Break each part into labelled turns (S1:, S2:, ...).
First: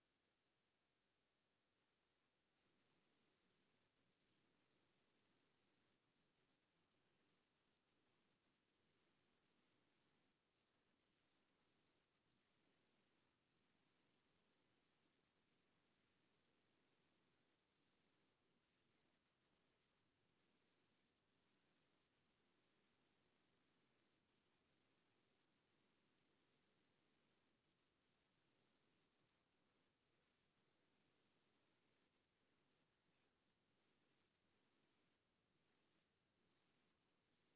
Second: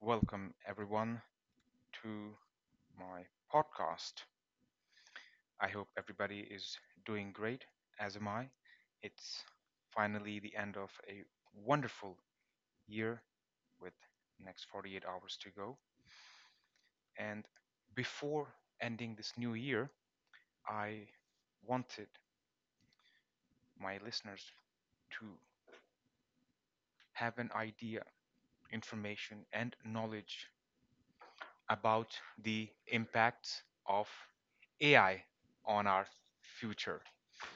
S1: welcome everyone to my podcast. I hope everybody is doing great, as am I. It's finally the end of a wonderful year with next 48 hours to go. And before ending this new year, I wanted my listeners to have an idea, information, and knowledge about the impacts of AI on our future.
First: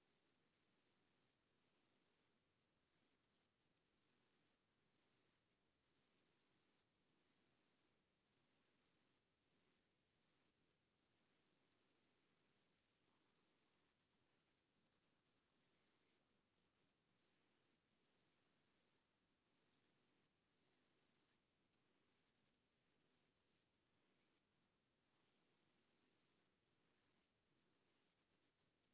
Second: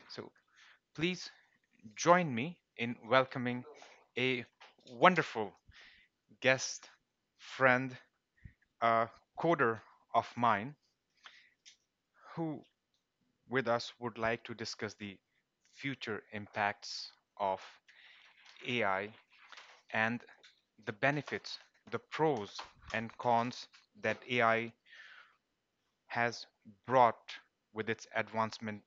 S1: So please join me in welcoming a wonderful guest friend, a coder of mine, who with us would like to discuss the future impacts of AI and the benefits, the pros and cons that AI has brought with its advancement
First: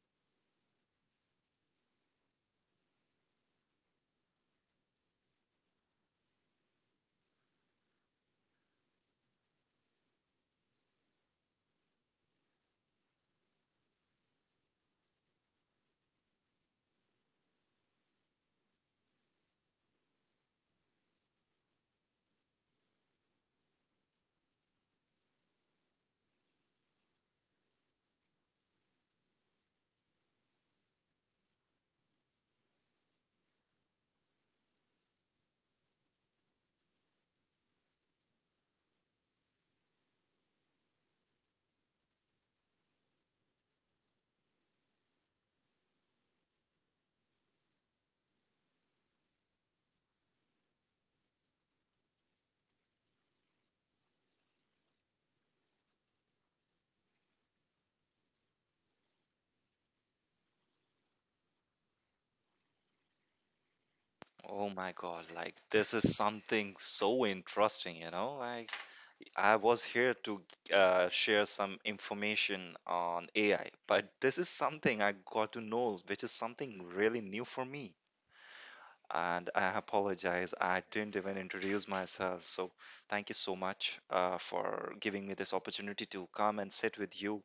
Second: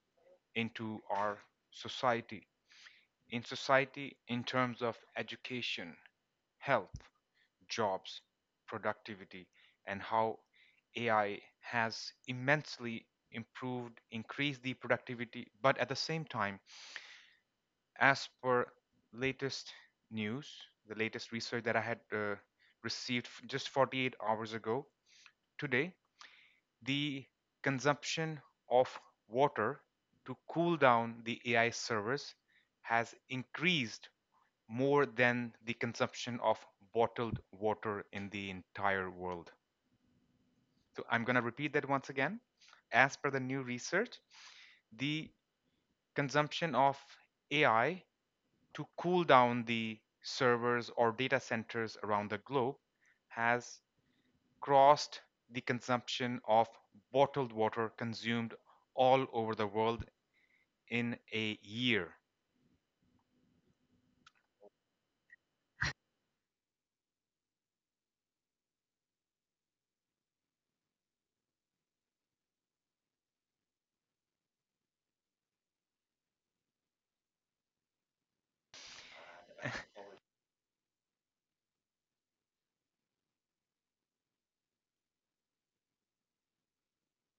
S1: into our society. In society, in terms of education, health, jobs, productivity, and how AI has immensely improved, increased the productivity. But at the same time, as per latest news, the latest research that I had received just 48 hours ago, today the consumption of water to cool down the AI servers has increased more than the consumption of bottled water in the entire world. So I'm going to repeat that once again. As per the new research, the consumption of AI to cool down the servers or data centers around the globe has crossed the consumption of bottled water consumed all over the world in a year.
S2: Oh my God, like this is something so interesting, you know? I was here to share some information on AI, but this is something I got to know, which is something really new for me. And I apologize, I didn't even introduce myself. So thank you so much for giving me this opportunity to come and sit with you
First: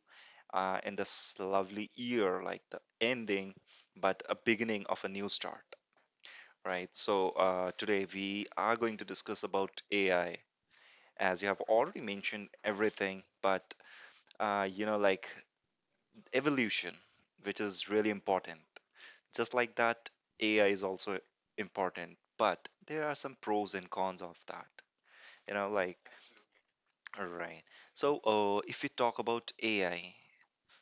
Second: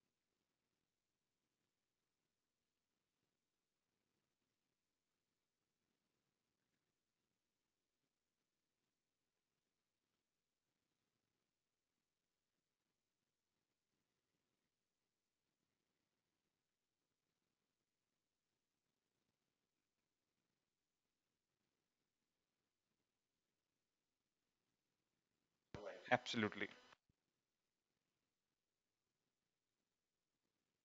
S2: in this lovely year, like the ending, but a beginning of a new start. Right. So today we are going to discuss about AI, as you have already mentioned everything, but uh, you know, like evolution, which is really important. Just like that, AI is also important, but there are some pros and cons of that. You know, like
S1: Absolutely.
S2: right. So if we talk about AI,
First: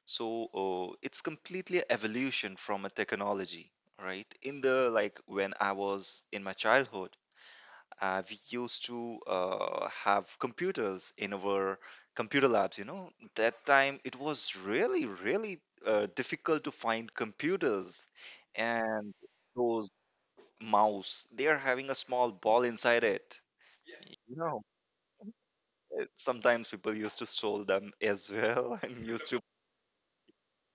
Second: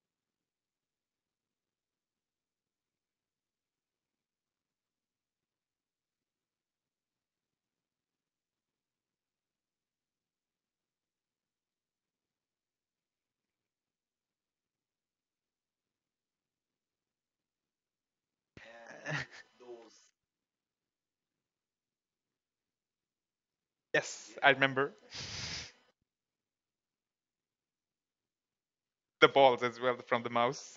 S2: so it's completely a evolution from a technology, right? In the like when I was in my childhood we used to have computers in our computer labs. You know, that time it was really, really difficult to find computers and those mouse. They are having a small ball inside it.
S1: Yes,
S2: You
S1: I
S2: know,
S1: remember.
S2: sometimes people used to stole them as well and
S1: The
S2: used to.
S1: balls as well from the mouse.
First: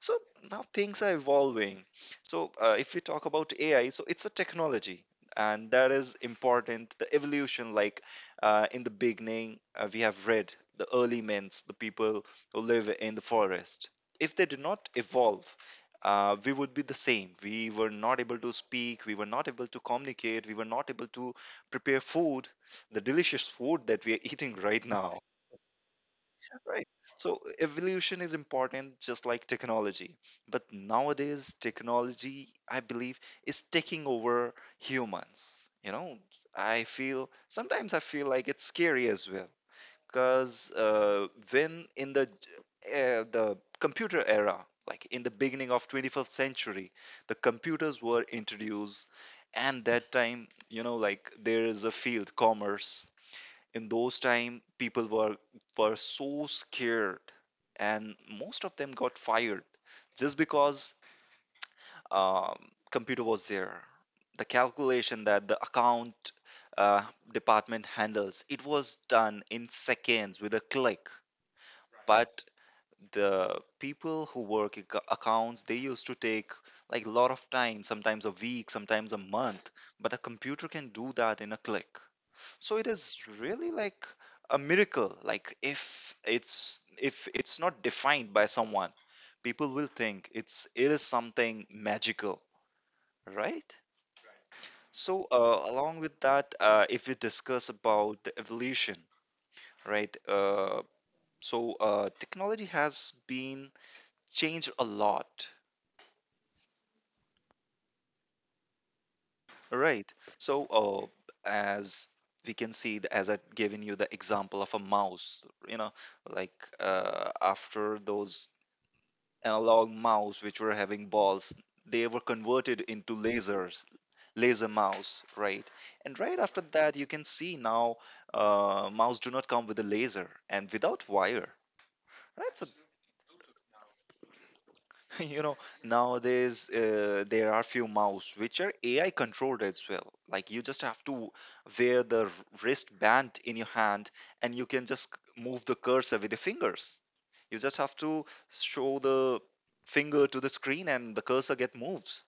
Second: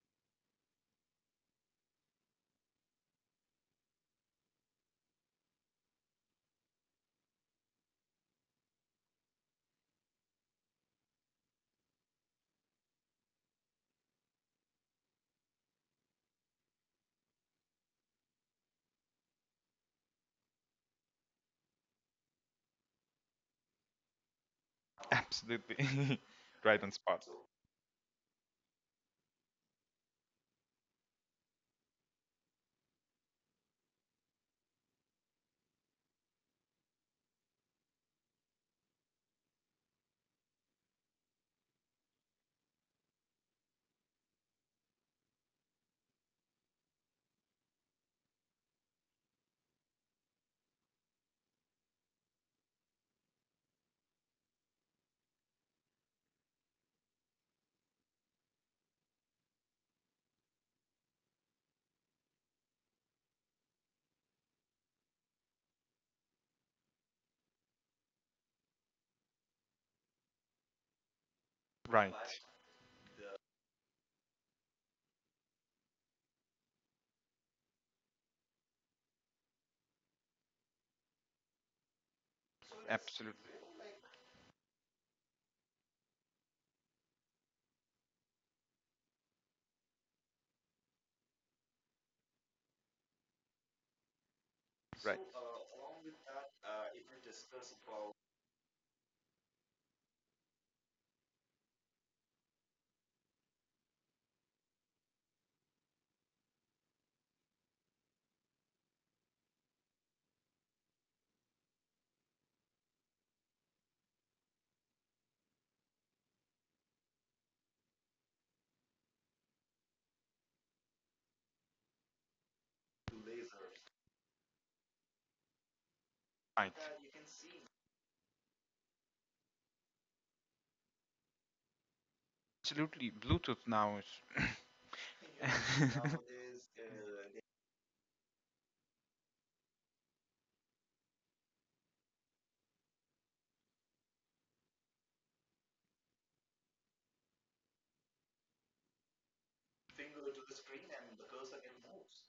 S2: So now things are evolving. So if we talk about AI, so it's a technology, and that is important. The evolution, like in the beginning, we have read the early men's, the people who live in the forest. If they did not evolve, we would be the same. We were not able to speak. We were not able to communicate. We were not able to prepare food, the delicious food that we are eating right now.
S1: Absolutely. Right
S2: Right.
S1: on spot.
S2: So evolution is important just like technology. But nowadays, technology, I believe, is taking over humans. You know, I feel like it's scary as well. Because when in the computer era, like in the beginning of 21st century, the computers were introduced, and that time, you know, like there is a field commerce. In those time, people were so scared and most of them got fired just because um, computer was there, the calculation that the account uh, department handles, it was done in seconds with a click,
S1: Right.
S2: but the people who work in accounts, they used to take like a lot of time, sometimes a week, sometimes a month, but a computer can do that in a click. So it is
S1: Absolutely.
S2: really like a miracle. Like if it's not defined by someone, people will think it is something magical, right?
S1: Right.
S2: So along with that, if we discuss about the evolution, right, technology has been changed a lot, right? So as we can see as I've given you the example of a mouse, you know, like after those analog mouse which were having balls, they were converted into lasers, laser mouse, right? And right after
S1: Right.
S2: that you can see now mouse do not come with a laser and without wire, right? So
S1: Absolutely. Bluetooth now
S2: you
S1: is.
S2: know, nowadays there are few mouse which are AI controlled as well. Like you just have to wear the wristband in your hand, and you can just move the cursor with your fingers. You just have to show the finger to the screen and the cursor get moves.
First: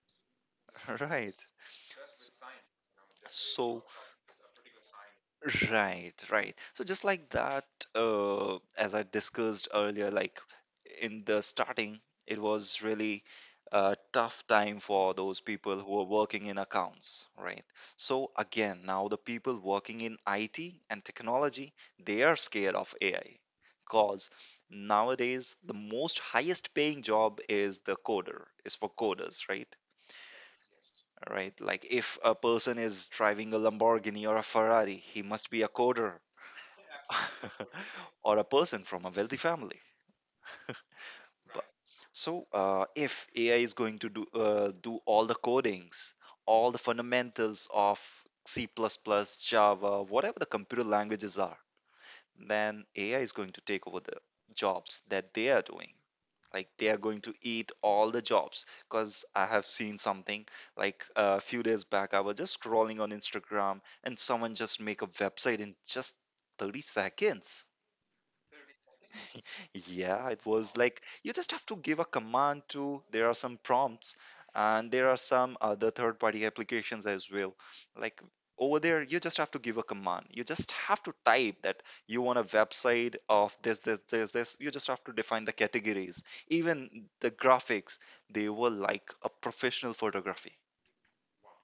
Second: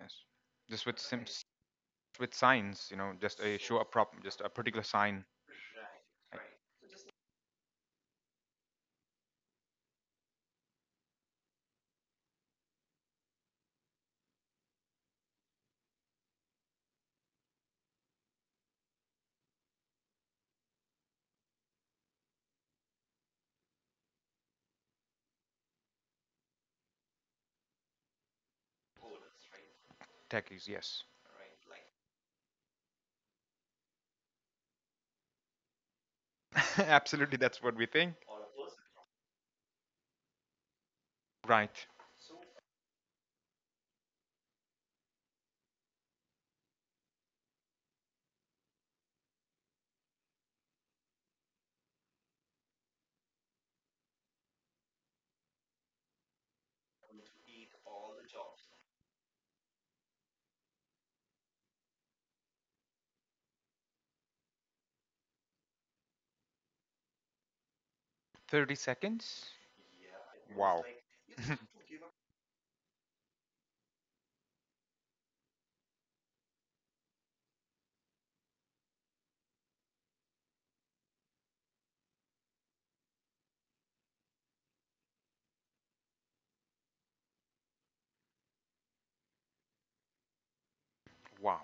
S1: Yes. Just with sim-
S2: Right.
S1: with signs, you know, just a show
S2: So
S1: a prop, just a particular sign.
S2: right,
S1: Like,
S2: right. So just like that, as I discussed earlier, like in the starting, it was really a tough time for those people who were working in accounts, right? So again, now the people working in IT and technology, they are scared of AI because nowadays the most highest paying job is the coder, is for coders, right?
S1: techies, yes.
S2: Right, like if a person is driving a Lamborghini or a Ferrari, he must be a coder
S1: Absolutely, that's what we think.
S2: or a person from a wealthy family.
S1: Right.
S2: So, if AI is going to do do all the codings, all the fundamentals of C++, plus, plus, Java, whatever the computer languages are, then AI is going to take over the jobs that they are doing. Like they are going to eat all the jobs. Because I have seen something like a few days back, I was just scrolling on Instagram and someone just make a website in just 30 seconds.
S1: 30 seconds?
S2: Yeah, it was
S1: Wow.
S2: like you just have to give a command to, there are some prompts and there are some other third party applications as well. Like over there, you just have to give a command. You just have to type that you want a website of this, this, this, this. You just have to define the categories. Even the graphics, they were like a professional photography.
S1: Wow.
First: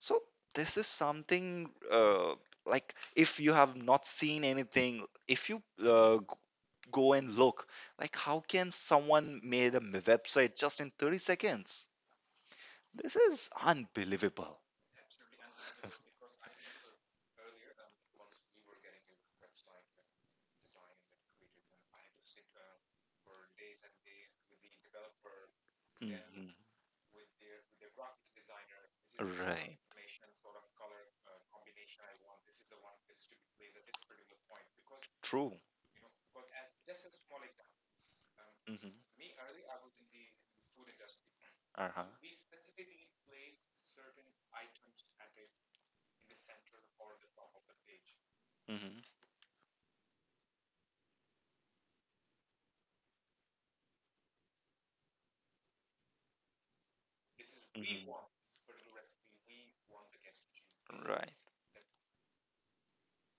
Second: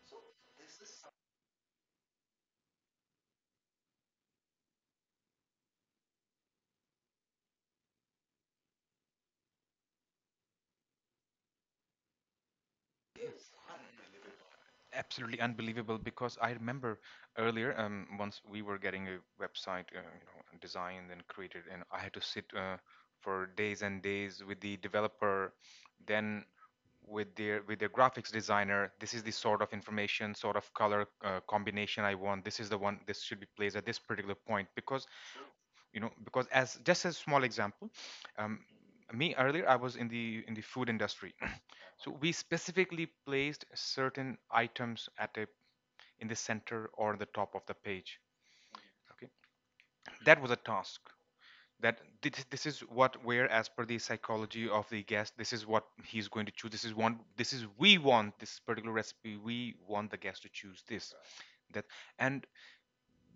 S2: So this is something like if you have not seen anything, if you go and look. Like, how can someone made a website just in 30 seconds? This is unbelievable.
S1: Absolutely unbelievable because I remember earlier, once we were getting a website, you know, designed and created, and I had to sit for days and days with the developer,
S2: Yeah.
S1: then
S2: Mhm.
S1: with their graphics designer. This is the sort of
S2: Right.
S1: information, sort of color combination I want. This is the one. This should be placed at this particular point because
S2: True.
S1: you know, because as just a small example, um,
S2: Hmm.
S1: me earlier I was in the food industry.
S2: Uh-huh.
S1: So we specifically placed certain items at a, in the center or the top of the page,
S2: Hmm.
S1: okay? That was a task that this is what, where as per the psychology of the guest, this is what he's going to choose. This is one. This is, we
S2: Hmm.
S1: want this particular recipe, we want the guest to choose this.
S2: Right.
S1: That, and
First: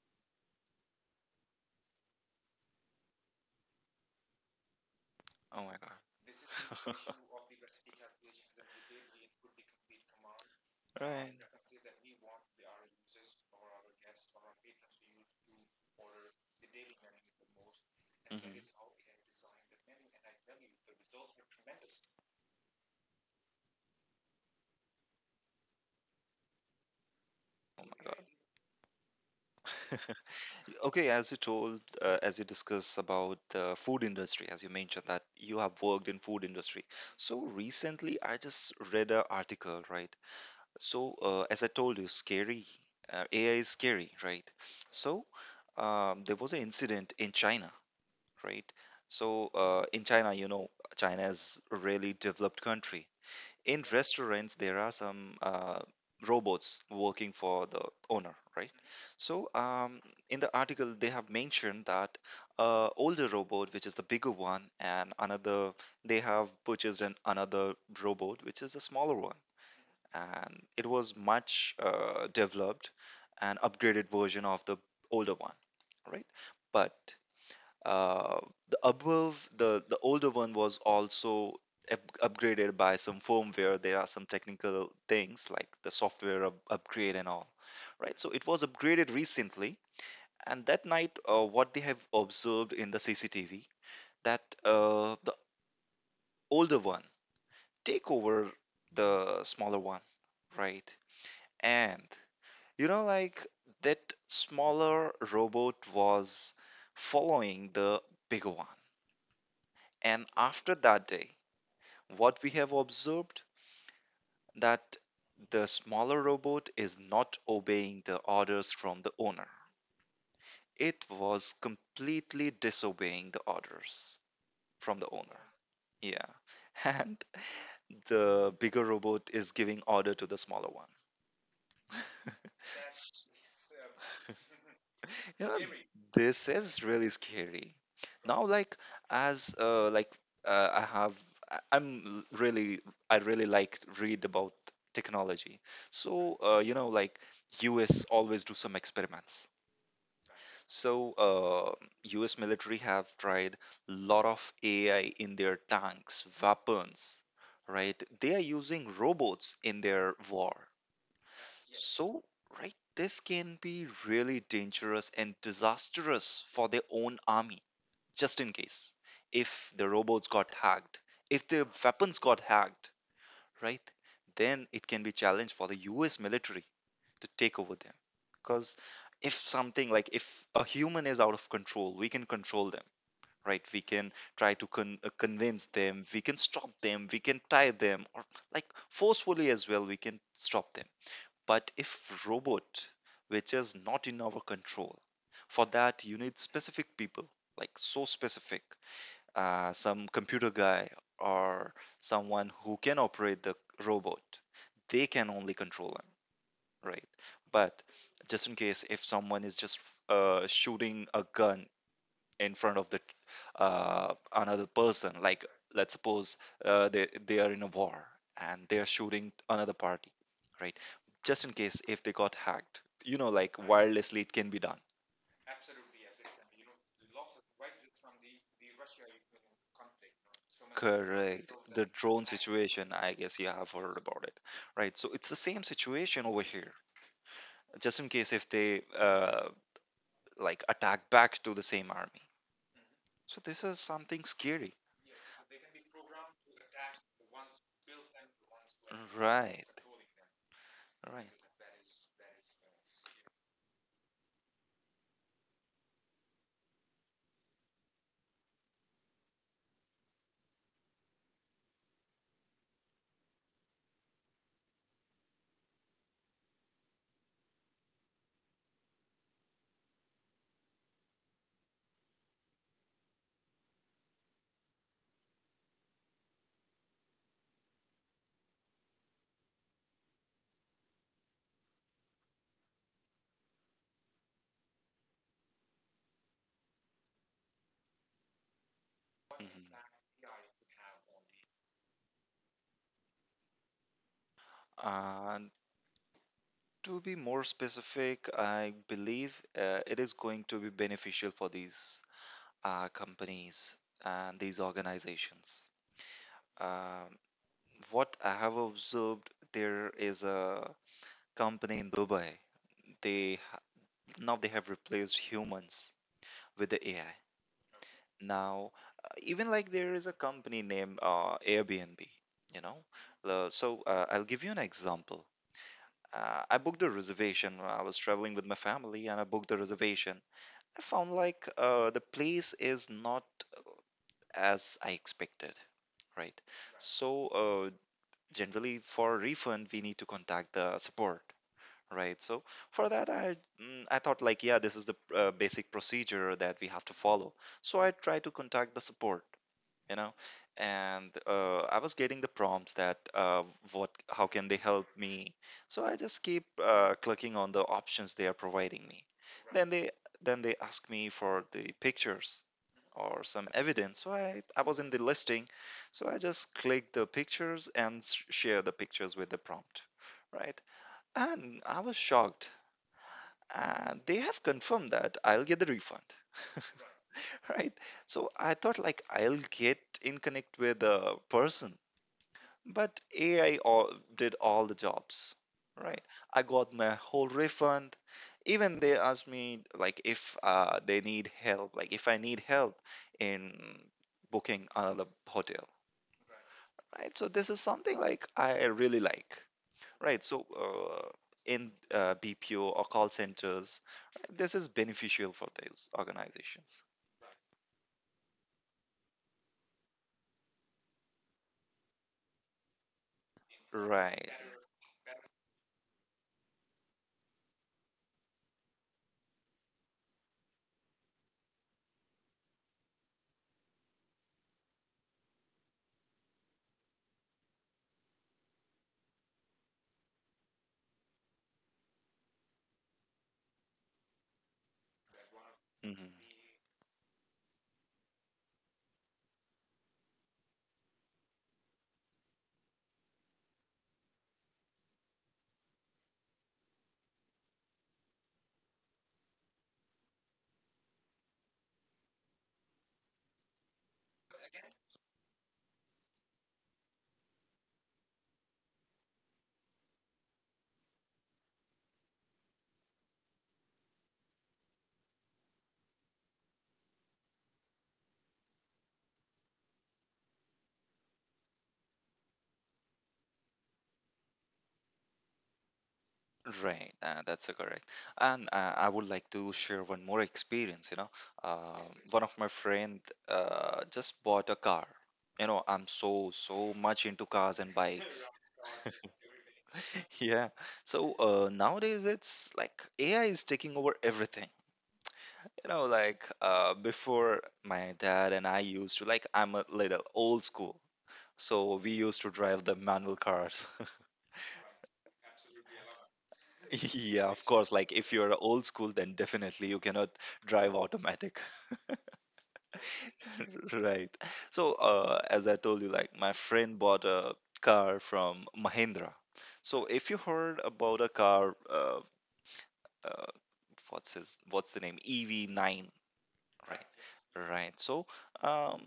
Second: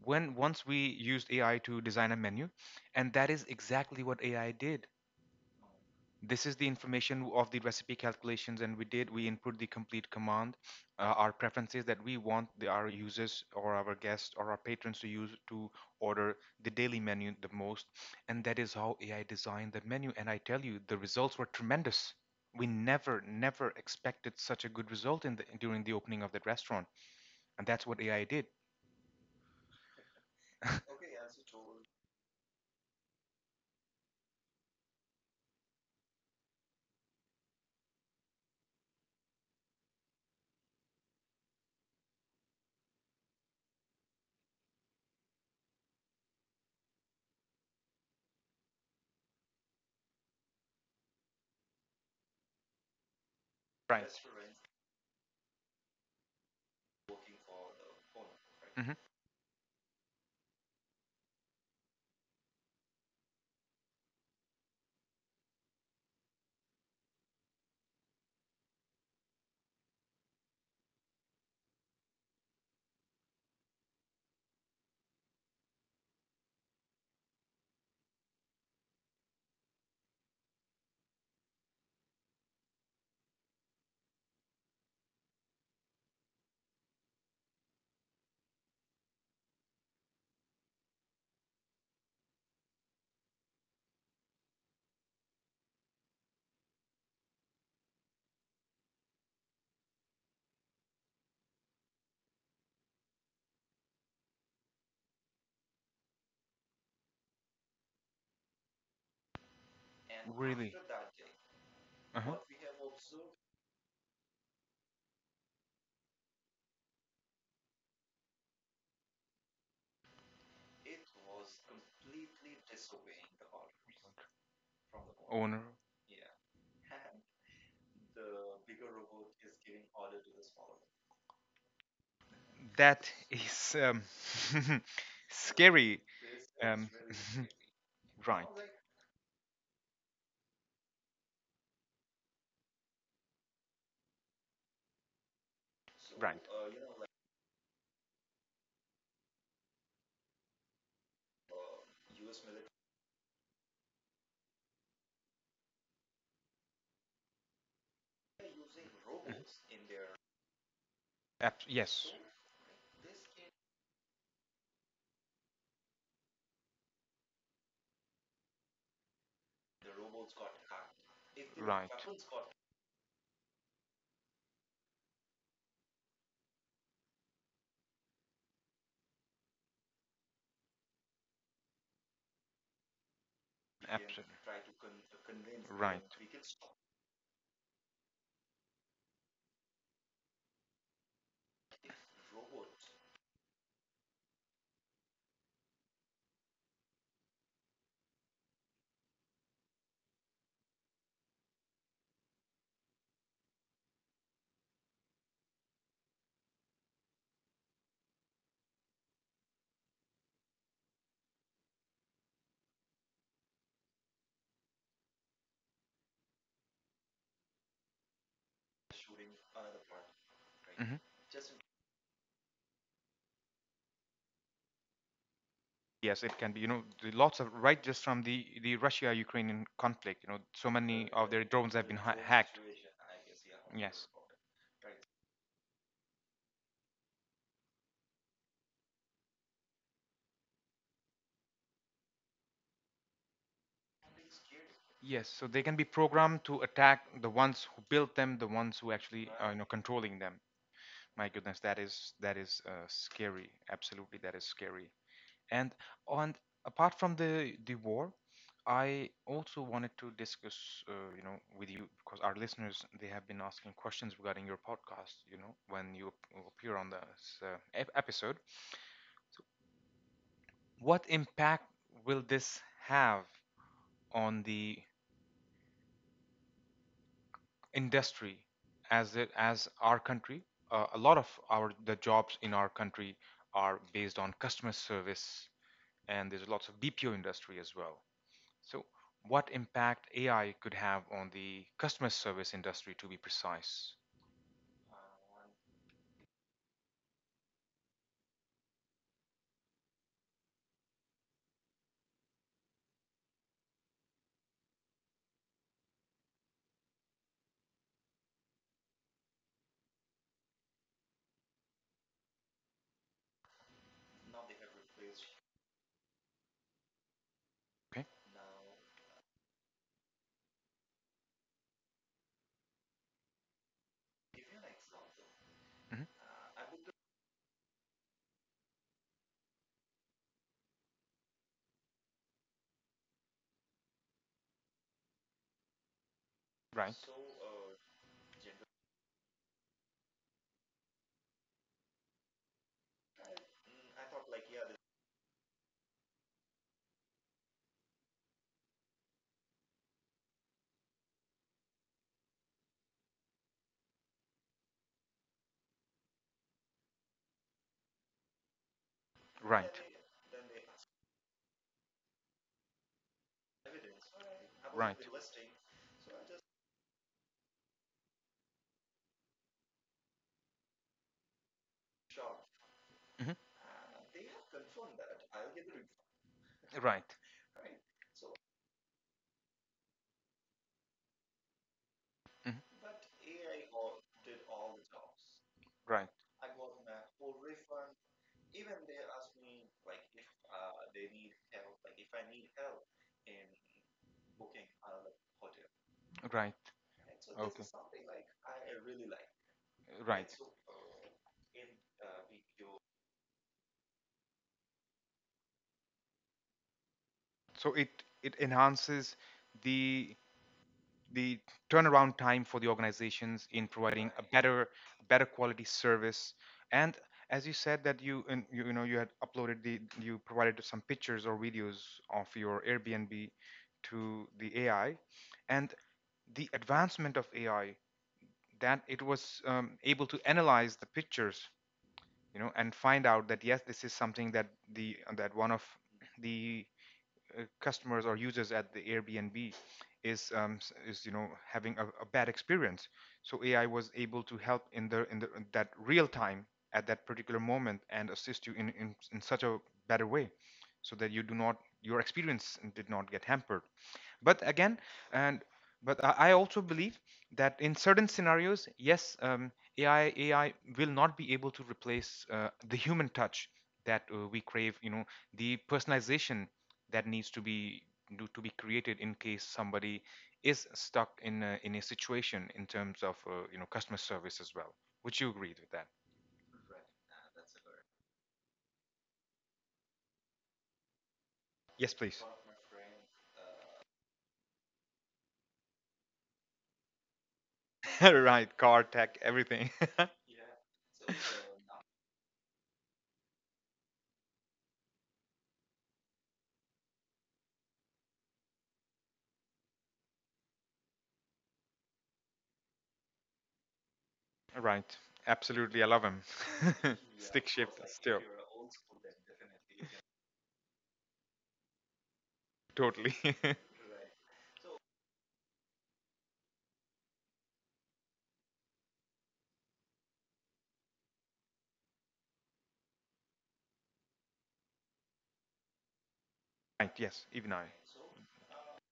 S1: when once we used AI to design a menu, and that is exactly what AI did.
S2: Oh my God.
S1: This is the information of the recipe calculations, and we did, we input the complete command, our
S2: Right.
S1: preferences that we want our users or our guests or our patrons to use to order the daily menu the most. And that is
S2: Hmm.
S1: how AI designed the menu, and I tell you the results were tremendous. We never expected such a good result in the during the opening of that restaurant, and
S2: Oh
S1: that's
S2: my
S1: what
S2: God.
S1: AI did.
S2: Okay, as you told, as you discussed about the food industry, as you mentioned that you have worked in food industry. So recently, I just read an article, right? So as I told you, scary. AI is scary, right? So there was an incident in China, right? So in China, you know, China is a really developed country. In
S1: Right.
S2: restaurants there are some robots working for the owner, right?
S1: Hmm.
S2: So in the article they have mentioned that older robot which is the bigger one, and another, they have purchased an another robot which is a smaller one, and it was much developed and upgraded version of the older one, right? But uh, the above the older one was also upgraded by some firmware. There are some technical things like the software upgrade and all, right? So it was upgraded recently, and that night, what they have observed in the CCTV, that the older one take over the smaller one, right? And you know, like that smaller robot was following the bigger one. And
S1: Really?
S2: after
S1: After
S2: that
S1: that day,
S2: day,
S1: uh-huh.
S2: what
S1: What
S2: we
S1: we
S2: have
S1: have
S2: observed,
S1: observed
S2: that the smaller robot is not obeying the orders from the owner. It was completely disobeying the orders from
S1: from
S2: the
S1: the
S2: owner.
S1: owner.
S2: Yeah. And the bigger robot is giving order to the smaller one.
S1: That is
S2: You know,
S1: scary.
S2: this is
S1: Um,
S2: really scary.
S1: right,
S2: Now, like as like I have, really, I really like to read about technology.
S1: right.
S2: So US always do some experiments. So US military have tried lot of AI in their tanks, weapons, right? They are using robots in their war.
S1: Yes,
S2: So, right, this can be really dangerous and disastrous for their own army, just in case. If the robots got hacked, if the
S1: right.
S2: weapons got hacked, right, then it can be challenged for the US military to take over them. Because if something, like if a human is out of control, we can control them, right? We can try to
S1: Absolutely.
S2: convince
S1: Right.
S2: them, we can stop them, we can tie them, or like forcefully as well, we can stop them. But if robot, which is not in our control, for that you need specific people, like so specific, some computer guy or someone who can operate the robot. They can only control them, right? But just in case if someone is just shooting a gun in front of the another person, like let's suppose they are in a war and they are shooting another party, right,
S1: Hmm.
S2: just in case if they got hacked, you know, like wirelessly it can be done.
S1: Yes, it can be. You know, the lots of right just from the Russia-Ukrainian conflict. You know, so many of their
S2: Correct.
S1: drones have
S2: The
S1: been
S2: drone
S1: hacked.
S2: situation, I guess you have heard
S1: Yes.
S2: about it, right? So it's the same situation over here, just in case if they like attack back to the same army. So this is something scary.
S1: Yes, so they can be programmed to attack the ones who built them, the ones who actually are, you know,
S2: Right.
S1: controlling them. My
S2: Right.
S1: goodness, that is scary. Absolutely, that is scary. And on, apart from the war, I also wanted to discuss, you know, with you because our listeners, they have been asking questions regarding your podcast. You know, when you appear on this episode, so what impact will this have on the industry as it, as our country? A lot of our the jobs in our country are based on customer service, and there's lots of BPO industry as well. So what
S2: Mhm.
S1: impact AI could have on the customer service industry, to be precise?
S2: And to be more specific, I believe it is going to be beneficial for these companies and these organizations. Um, what I have observed, there is a company in Dubai. They ha- Now they have replaced humans with the AI.
S1: Okay.
S2: Now, even like there is a company named Airbnb, you know. So I'll give you an example.
S1: Hmm.
S2: I booked a reservation when I was traveling with my family, and I booked the reservation. I found like the place is not as I expected, right?
S1: Right. So,
S2: So generally for refund, we need to contact the support. Right, so for that, I thought like, yeah, this is the basic procedure that we have to follow. So I tried to contact the support you know and I was getting the prompts that what how can they help me, so I just keep clicking on the options they are providing me.
S1: right.
S2: then they then they ask me for the pictures or some evidence, so I was
S1: Right.
S2: in the listing. So I just click the pictures and share the pictures with the prompt, right? And I was shocked,
S1: Hmm.
S2: and they have confirmed that I'll get the refund.
S1: Right.
S2: Right. So I thought like I'll get in connect with a person,
S1: Hmm.
S2: but AI all did all the jobs, right?
S1: Right.
S2: I got my whole refund. Even they asked me like if they need help, like if I need help in booking another hotel,
S1: Right.
S2: right? So
S1: So this,
S2: this is
S1: okay, is
S2: something
S1: something
S2: like
S1: like I
S2: I really
S1: really like.
S2: like.
S1: Right.
S2: Right,
S1: So
S2: so in BPO or call centers, right, this is beneficial for those organizations.
S1: so it enhances the the turnaround time for the organizations in providing a
S2: Right.
S1: better quality service. And as you said that you, you know, you had uploaded the, you provided some pictures or videos of your Airbnb to the AI, and the advancement of AI, that it was able to analyze the pictures, you know, and find out that yes, this is something that the, that one of
S2: Hmm.
S1: the, customers or users at the Airbnb is is, you know, having a bad experience. So AI was able to help in the in the, in that real time, at that particular moment, and assist you in such a better way, so that you do not, your experience did not get hampered. But again, and but I also believe that in certain scenarios, yes, AI will not be able to replace the human touch that we crave, you know, the personalization that needs to be do, to be created in case somebody is stuck in a situation in terms of, you know, customer service as well. Would you agree with that?
S2: Right, that's correct. And I would like to share one more experience, uh,
S1: Yes, please.
S2: one of my friend just bought a car. You know, I'm so so much into cars and bike.
S1: Right, car, tech, everything.
S2: Yeah. So nowadays it's like AI is taking over everything. You know, like before my dad and I used to, like I'm a little old school. So we used to drive the manual cars.
S1: Right, absolutely, I love him.
S2: Yeah,
S1: Stick
S2: of course.
S1: shift
S2: Like if
S1: still.
S2: you're old school, then definitely you cannot drive automatic.
S1: Totally.
S2: Right. So, as I told you, like my friend bought a car from Mahindra. So, if you heard about a car, uh, what's his, what's the name? EV9, right?
S1: Right. Yes. Even I.
S2: Right. So, um,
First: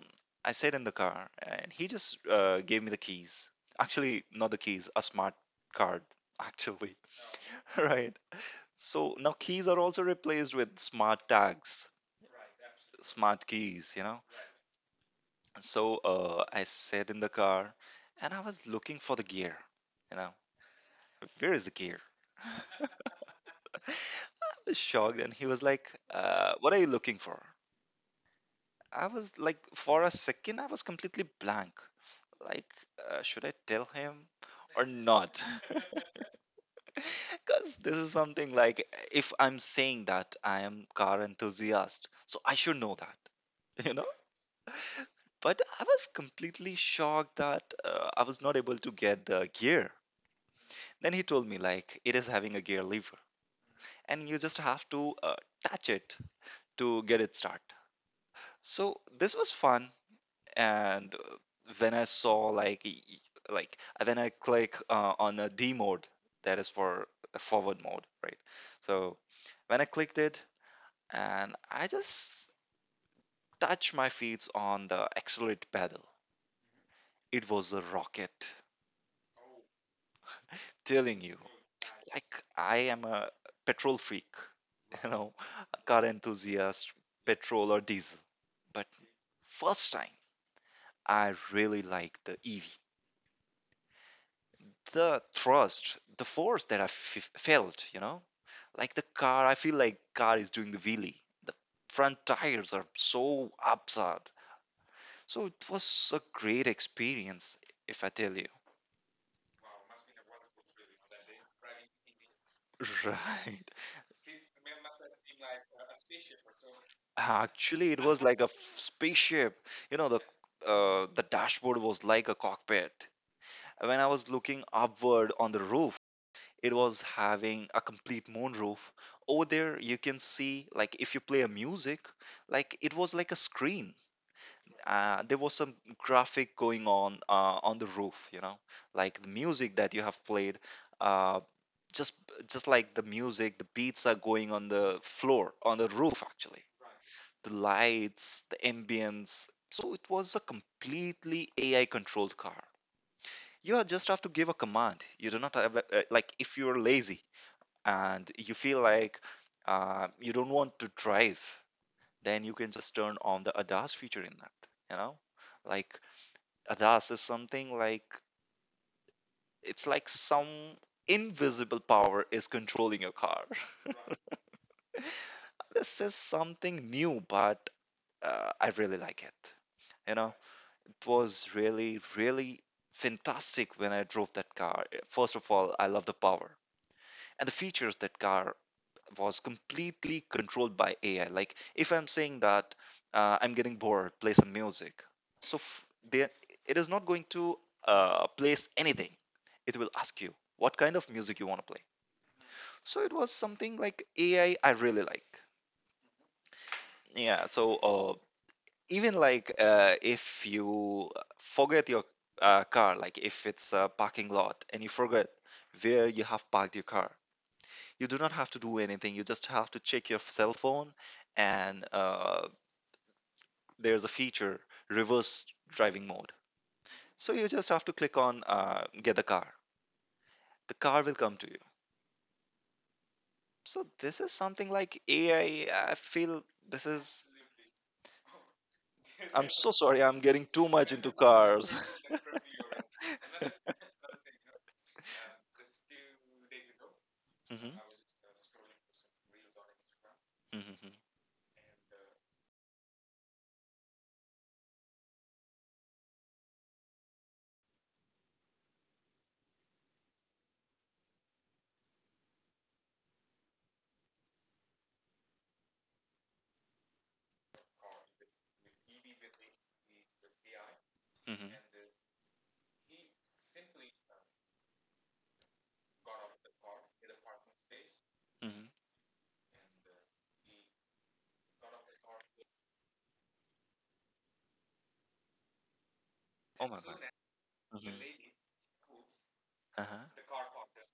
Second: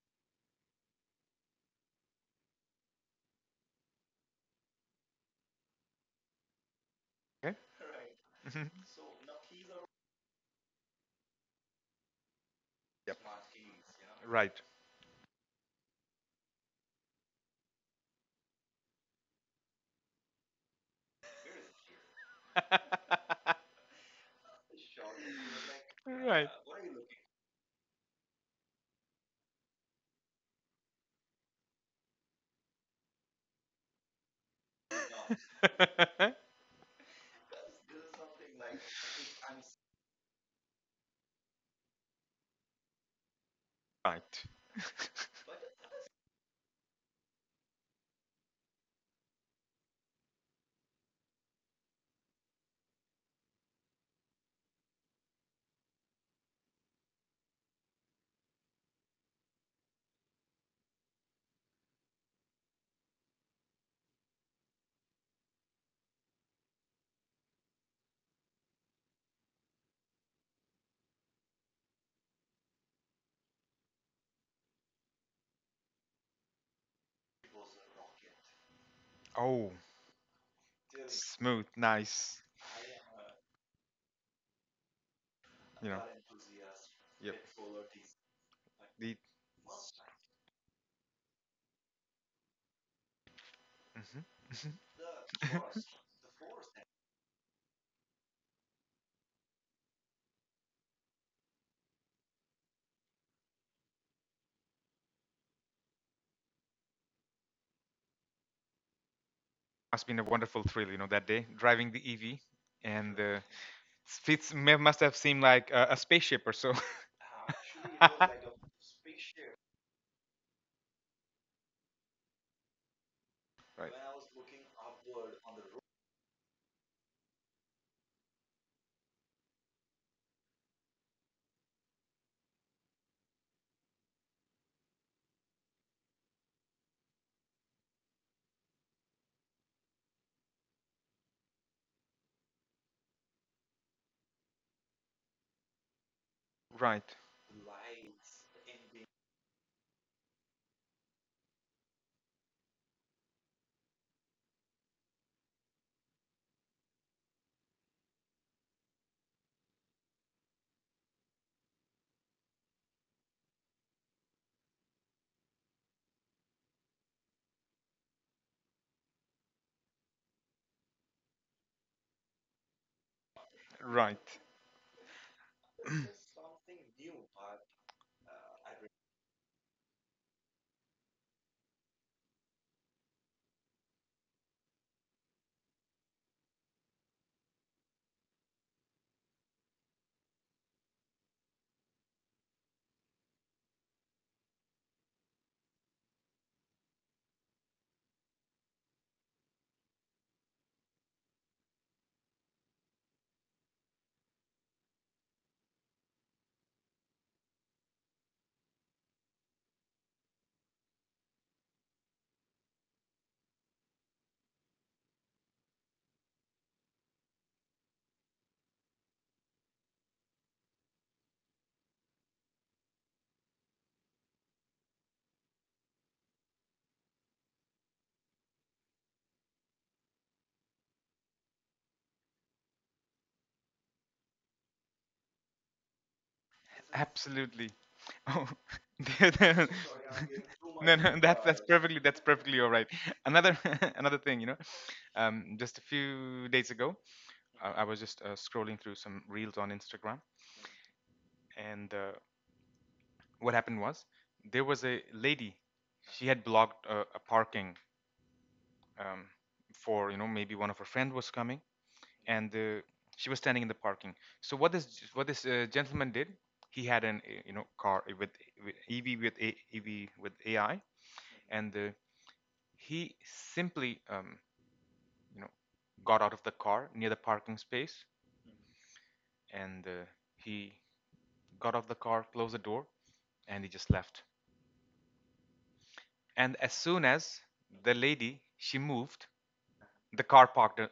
S2: I sat in the car, and he just gave me the keys. Actually, not the keys, a smart card, actually.
S1: Okay.
S2: Right.
S1: Mhm.
S2: So now keys are also replaced with smart tags,
S1: Yep.
S2: smart keys, you know.
S1: Right.
S2: So I sat in the car and I was looking for the gear. You know, where is the gear? I was shocked, and he was like,
S1: Right.
S2: "What are you looking for?" I was like, for a second, I was completely blank. Like, should I tell him or not? Because this is something like, if I'm saying that I am car enthusiast, so I should know that, you know.
S1: Right.
S2: But I was completely shocked that I was not able to get the gear. Then he told me like it is having a gear lever and you just have to touch it to get it start. So this was fun, and when I saw like like when I click on a D mode, that is for a forward mode, right? So when I clicked it and I just touched my feet on the accelerate pedal. It was a rocket,
S1: Oh,
S2: telling you,
S1: smooth. Nice.
S2: like I am a petrol freak. You know,
S1: You know.
S2: car enthusiast,
S1: Yep.
S2: petrol or diesel. But
S1: The
S2: first time, I really like the EV.
S1: mhm.
S2: The thrust, the force that I felt, you know, like the car, I feel like car is doing the wheelie. The front tires are so absurd. So it was a great experience, if I tell you.
S1: Must been a wonderful thrill, you know, that day driving the EV, and
S2: Right.
S1: fits must have seemed like a spaceship or so.
S2: Actually, it was
S1: Right.
S2: like a spaceship. You know, the dashboard was like a cockpit. When I was looking upward on the roof, it was having a complete moonroof. Over there, you can see, like, if you play a music, like, it was like a screen. There was some graphic going on the roof, you know, like the music that you have played. Uh, just just like the music, the beats are going on the floor, on the roof, actually.
S1: Right.
S2: The lights, the ambience. So it was a completely AI controlled car. Just have to give a command. You do not have, like, if you're lazy, and you feel like you don't want to drive, then you can just turn on the ADAS feature in that. You know, like ADAS is something like it's like some invisible power is controlling your car.
S1: Right.
S2: This is something new, but I really like it. You know, it was really, really fantastic when I drove that car. First of all, I love the power and the features that car was completely controlled by AI. Like if I'm saying that I'm getting bored, play some music. So there, it is not going to place anything. It will ask you what kind of music you want to play. So it was something like AI I really like. Yeah. So even like if you forget your car, like if it's a parking lot and you forget where you have parked your car, you do not have to do anything. You just have to check your cell phone, and there's a feature reverse driving mode. So you just have to click on get the car. The car will come to you. So this is something like AI. I feel this is.
S1: Absolutely. Oh, there-
S2: I'm so
S1: there-
S2: sorry. I'm getting too much
S1: no,
S2: into
S1: no,
S2: cars.
S1: that's perfectly all right. Another another thing, you know, just a few days ago, I was just scrolling through some reels on Instagram,
S2: Mhm,
S1: and what happened was there was a lady, she had blocked a parking, um, for, you know, maybe one of her friend was coming, and she was standing in the parking. So what this, what this gentleman did, he had an you know, car with EV with A, EV with AI,
S2: mhm, mhm,
S1: and he simply you know, got out of the car near the parking space,
S2: mhm.
S1: and he got off the car, closed the door, and he just left. And
S2: Oh
S1: as
S2: my god.
S1: soon as
S2: Mhm.
S1: the lady she moved,
S2: Uh-huh.
S1: the car parked uh,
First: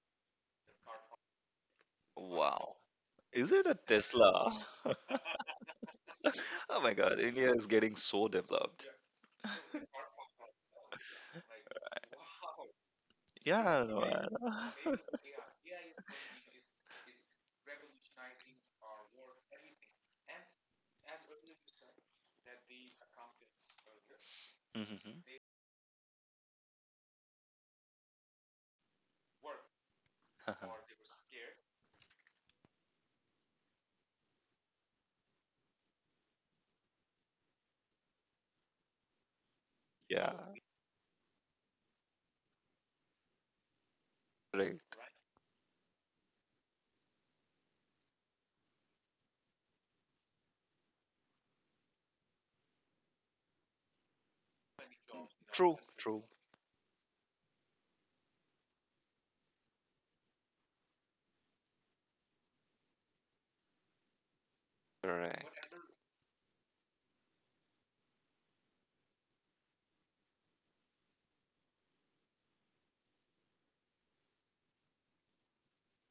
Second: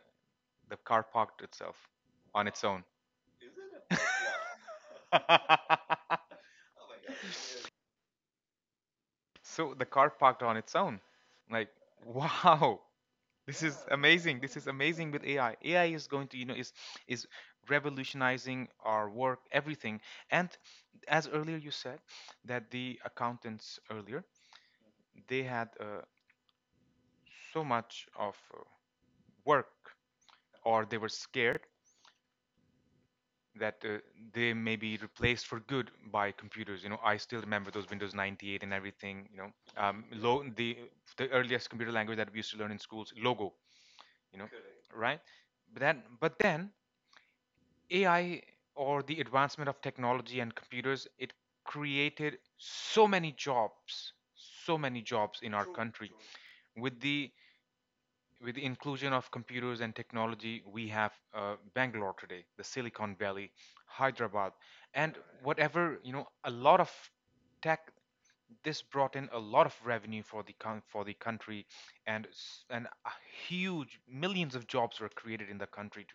S1: the car parked itself on its
S2: Wow.
S1: own.
S2: Is it a Tesla? Oh my God, India is getting so developed.
S1: So the car parked on its own. Like, wow, this is
S2: Yeah, I know. I
S1: amazing. This is
S2: know.
S1: amazing with AI. AI is going to, you know, is revolutionizing our work, everything. And as earlier you said that the accountants earlier,
S2: Mhm.
S1: they had so much of work, or they were scared that they may be replaced for good by computers. You know, I still remember those Windows 98 and everything. You know,
S2: Yeah,
S1: the earliest computer language that we used to learn in schools, Logo. You know,
S2: right.
S1: right? But then AI or the advancement of technology and computers, it created so many jobs in our
S2: True,
S1: country,
S2: true.
S1: with the with the inclusion of computers and technology, we have Bangalore today, the Silicon Valley, Hyderabad, and
S2: Correct.
S1: whatever, you know, a lot of tech. This brought in a lot of revenue for the coun for the country, and and a huge millions of jobs were created in the country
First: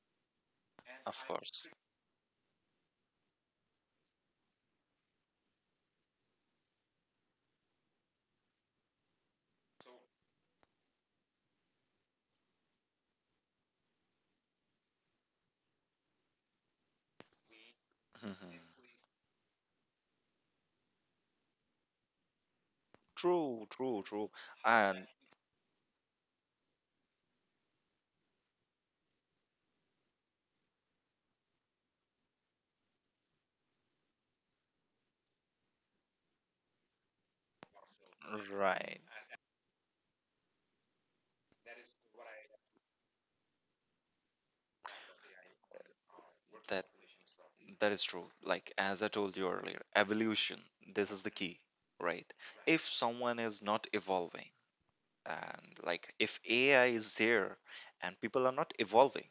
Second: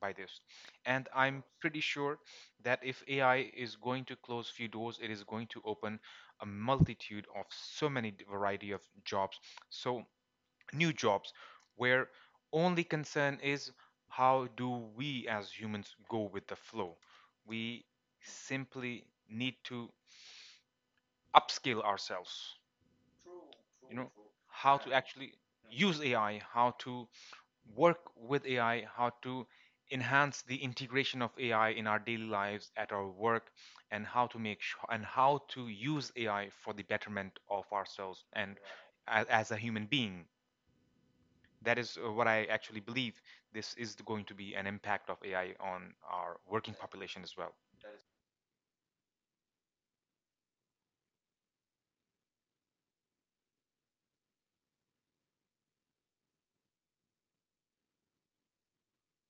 S1: by this. And
S2: Of
S1: I'm
S2: course.
S1: pretty sure that if AI is going to close few doors, it is going to open a multitude of so many variety of jobs. So new jobs, where only concern is, how do we as humans go with the flow? We
S2: Mhm.
S1: simply need to upskill ourselves.
S2: True,
S1: You
S2: true,
S1: know,
S2: true.
S1: how to
S2: And
S1: actually use AI, how to work with AI, how to enhance the integration of AI in our daily lives at our work, and how to make sure and how to use AI for the betterment of ourselves and
S2: right,
S1: as a human being. That is what I actually believe. This is going to be an impact of AI on our working
S2: that
S1: population as well.
S2: that is true. Like as I told you earlier, evolution, this is the key, right? If someone is not evolving, and like if AI is there and people are not evolving,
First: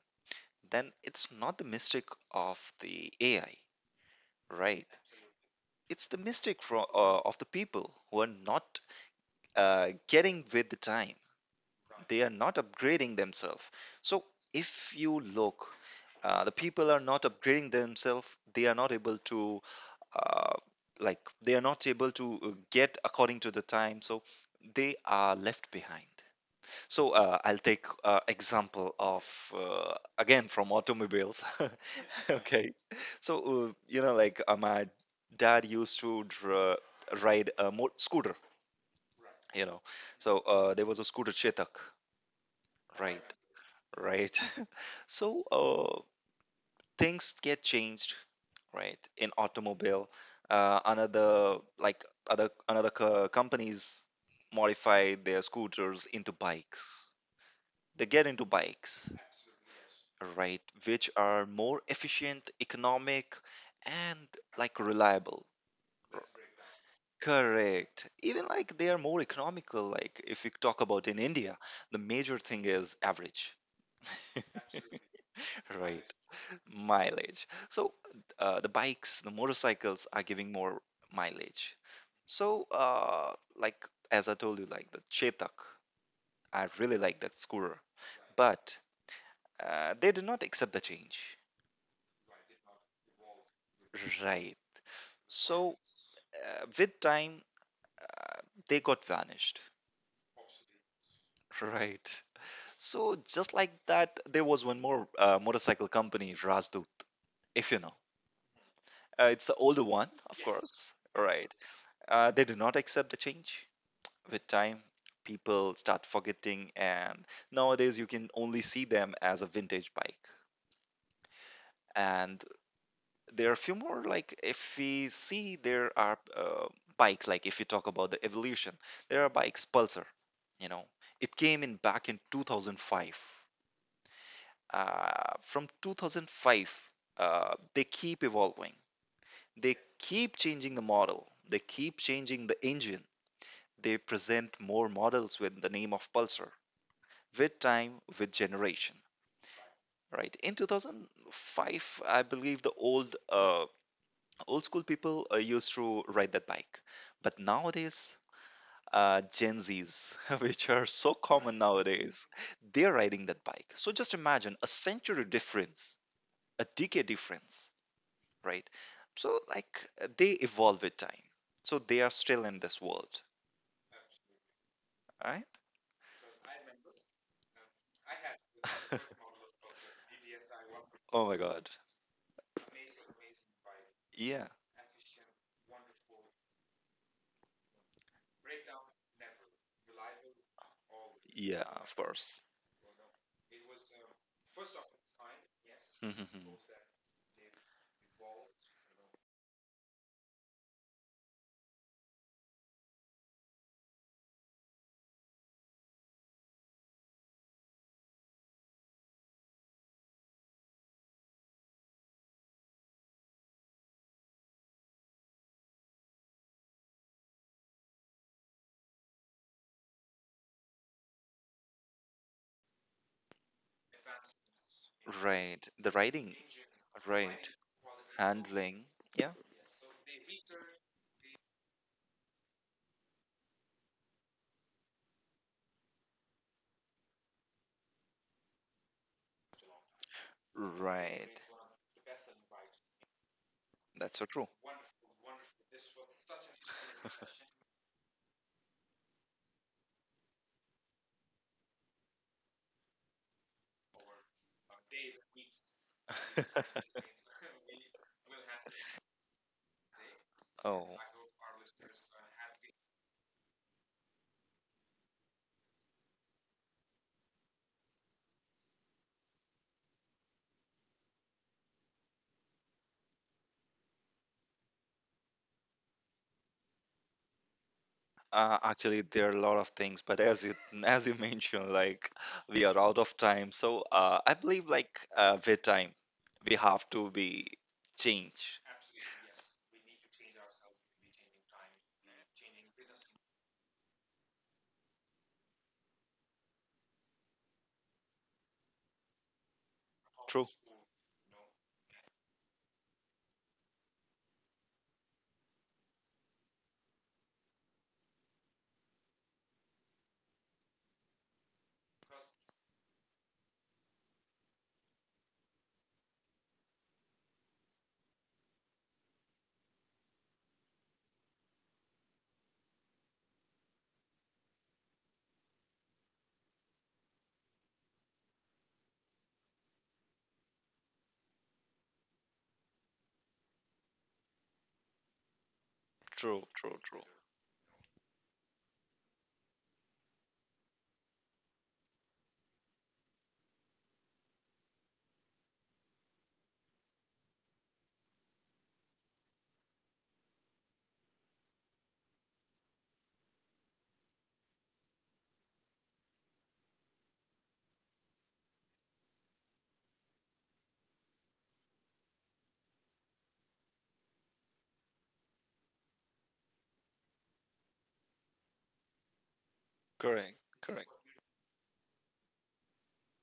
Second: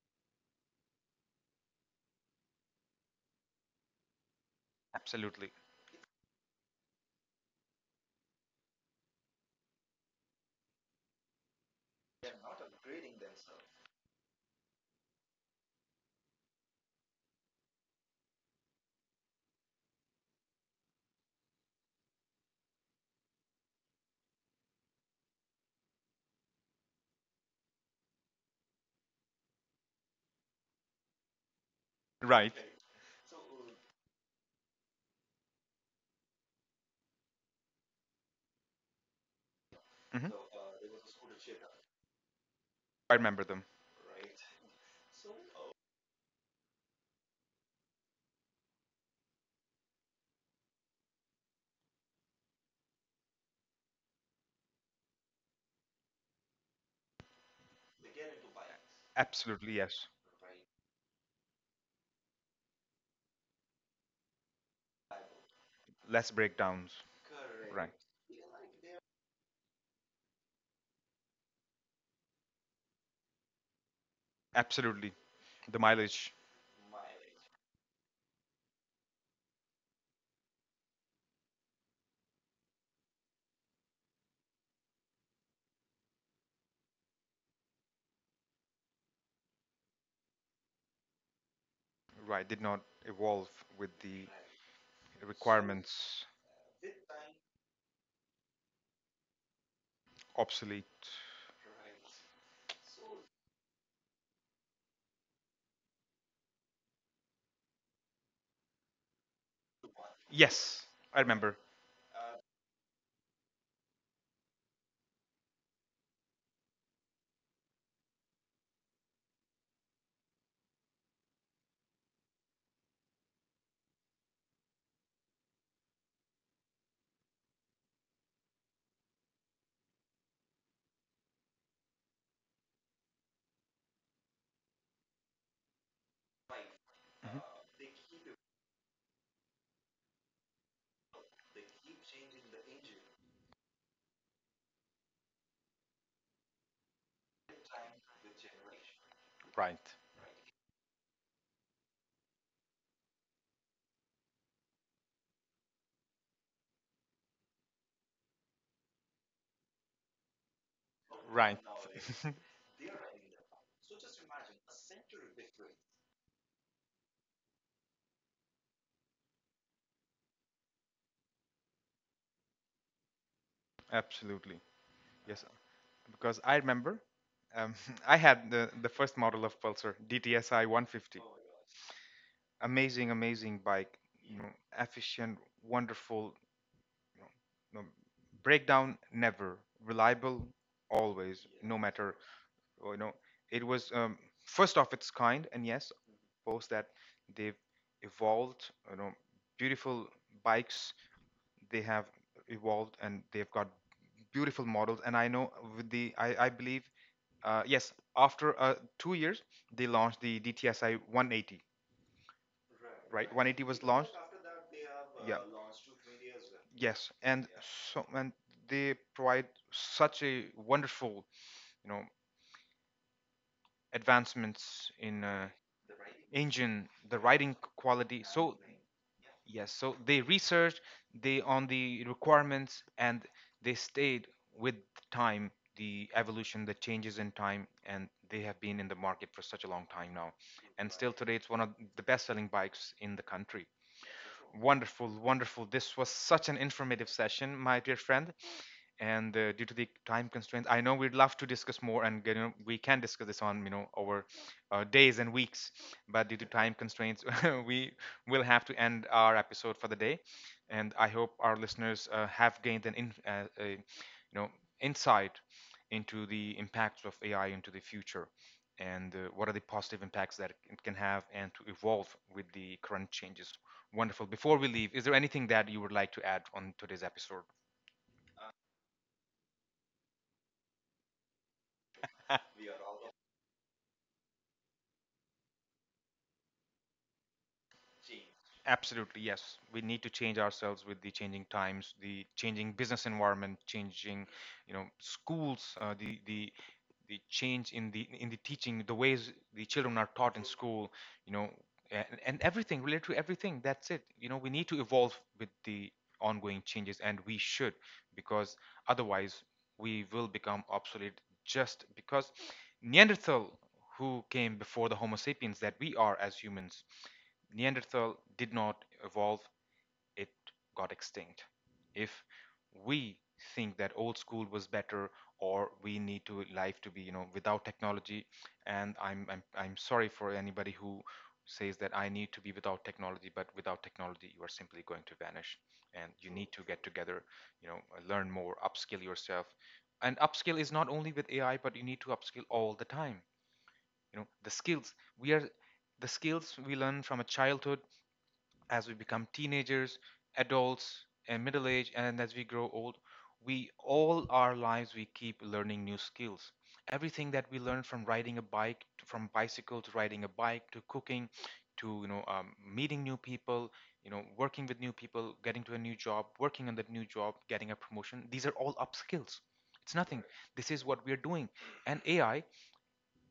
S2: then it's not the mistake of the AI, right?
S1: Absolutely.
S2: It's the mistake from of the people who are not getting with the time. They are not upgrading themselves. So if you look, the people are not upgrading themselves. They are not able to uh, like they are not able to get according to the time. So they are left behind. So I'll take example of again from automobiles.
S1: Right.
S2: Okay, so you know like my dad used to ride a mo scooter. You know,
S1: Hmm.
S2: so there was a scooter Chetak,
S1: I
S2: right?
S1: remember them.
S2: Right. So things get changed, right? In automobile, another like other another co companies modify their scooters into bikes. They get into bikes,
S1: Absolutely, yes.
S2: right, which are more efficient, economic, and like reliable. R-
S1: Less breakdowns. Right.
S2: Correct. Even like they are more economical. Like if we talk about in India, the major thing is average,
S1: Absolutely. The
S2: right?
S1: mileage,
S2: Mileage. So the bikes, the motorcycles are giving more mileage. So like as I told you, like the Chetak, I really like that scooter, but they did not accept the change.
S1: right, did not evolve with the
S2: Right. So,
S1: requirements.
S2: with time, they got vanished.
S1: Obsolete.
S2: Right. So, just like that, there was one more motorcycle company, Rajdut, if you know. It's the older one, of Yes.
S1: Yes,
S2: course.
S1: I
S2: Right.
S1: remember.
S2: They do not accept the change. With time, people start forgetting, and nowadays you can only see them as a vintage bike. And there are a few more like if we see there are bikes, like if you talk about the evolution, there are bikes pulsar, you know, it came in back in 2005. uh, from 2005,
S1: Mhm.
S2: they keep evolving, they keep changing the model, they keep changing the engine, they present more models with the name of pulsar, with time, with generation,
S1: Right.
S2: right? In 2005, I believe the old school people used to ride that bike, but nowadays, Gen Zs, which are so
S1: Right.
S2: common nowadays, they're riding that bike. So just imagine a century difference, a decade difference, right? So like they evolve with time. So they are still in this world,
S1: Absolutely.
S2: right?
S1: Yes, because I remember um, I had the first model of Pulsar, DTSi 150.
S2: Oh my God.
S1: Amazing, amazing bike. You
S2: Yeah,
S1: know, efficient, wonderful. You know, no, breakdown never, reliable always,
S2: yeah,
S1: no
S2: of
S1: matter.
S2: course.
S1: Oh, you know, it was first of its kind, and yes, post that they've evolved. You know, beautiful bikes they have evolved, and they've got beautiful models. And I know with the, I believe yes after 2 years they launched the dtsi 180. Right, 180 was launched. Yeah, yes. And they provide such a wonderful, you know, advancements in
S2: Right. The riding,
S1: engine, the
S2: right.
S1: riding quality, so
S2: Handling. Yeah.
S1: yes. So they researched, they on the requirements, and they stayed with time, the evolution, the changes in time, and they have been in the market for such a long time now. And still today, it's
S2: Right.
S1: one of the best-selling bikes in the country.
S2: That's so true.
S1: Wonderful, wonderful. This was such an informative session, my dear friend, and due to the time constraints, I know we'd love to discuss more, and you know, we can discuss this on, you know, over days and weeks, but due to time constraints we will have to end our episode for the day. And
S2: Oh,
S1: I hope our listeners have gained an you know, insight into the impacts of AI into the future, and what are the positive impacts that it can have, and to evolve with the current changes. Wonderful. Before we leave, is there anything that you would like to add on today's episode?
S2: actually, there are a lot of things, but as you as you mentioned, like we are out of time, so I believe like with time, we have to be changed.
S1: Absolutely, yes. We need to change ourselves with the changing times, the changing business environment, changing, you know, schools, the the change in the teaching, the ways the children are taught in
S2: True,
S1: school, you know, and everything related to everything. That's it. You know, we need to evolve with the ongoing changes, and we should, because otherwise we will become obsolete. Just because Neanderthal, who came before the Homo sapiens that we are as humans. Neanderthal did not evolve, it got extinct. If we think that old school was better, or we need to life to be, you know, without technology, and I'm sorry for anybody who says that I need to be without technology, but without technology you are simply going to vanish, and you
S2: true,
S1: need to
S2: true,
S1: get
S2: true.
S1: together, you know, learn more, upskill yourself. And upskill is not only with AI, but you need to upskill all the time. You know, the skills we are the skills we learn from a childhood, as we become teenagers, adults, and middle age, and as we grow old, we all our lives we keep learning new skills. Everything that we learn, from riding a bike, from bicycle to riding a bike to cooking, to, you know, meeting new people, you know, working with new people, getting to a new job, working on that new job, getting a promotion. These are all up skills. It's nothing.
S2: Correct,
S1: This is
S2: correct.
S1: what we are doing, and AI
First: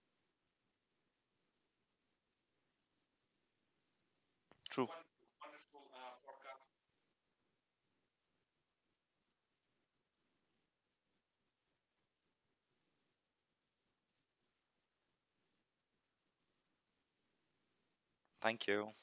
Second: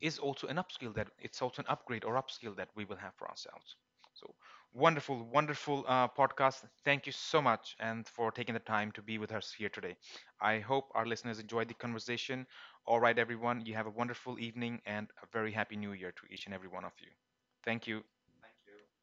S1: is also an upskill that it's also an upgrade or upskill that we will have for ourselves. So
S2: True.
S1: wonderful, wonderful podcast. Thank you so much and for taking the time to be with us here today. I hope our listeners enjoyed the conversation. All right, everyone, you have a wonderful evening and a very happy new year to each and every one of you. Thank you.
S2: Thank you.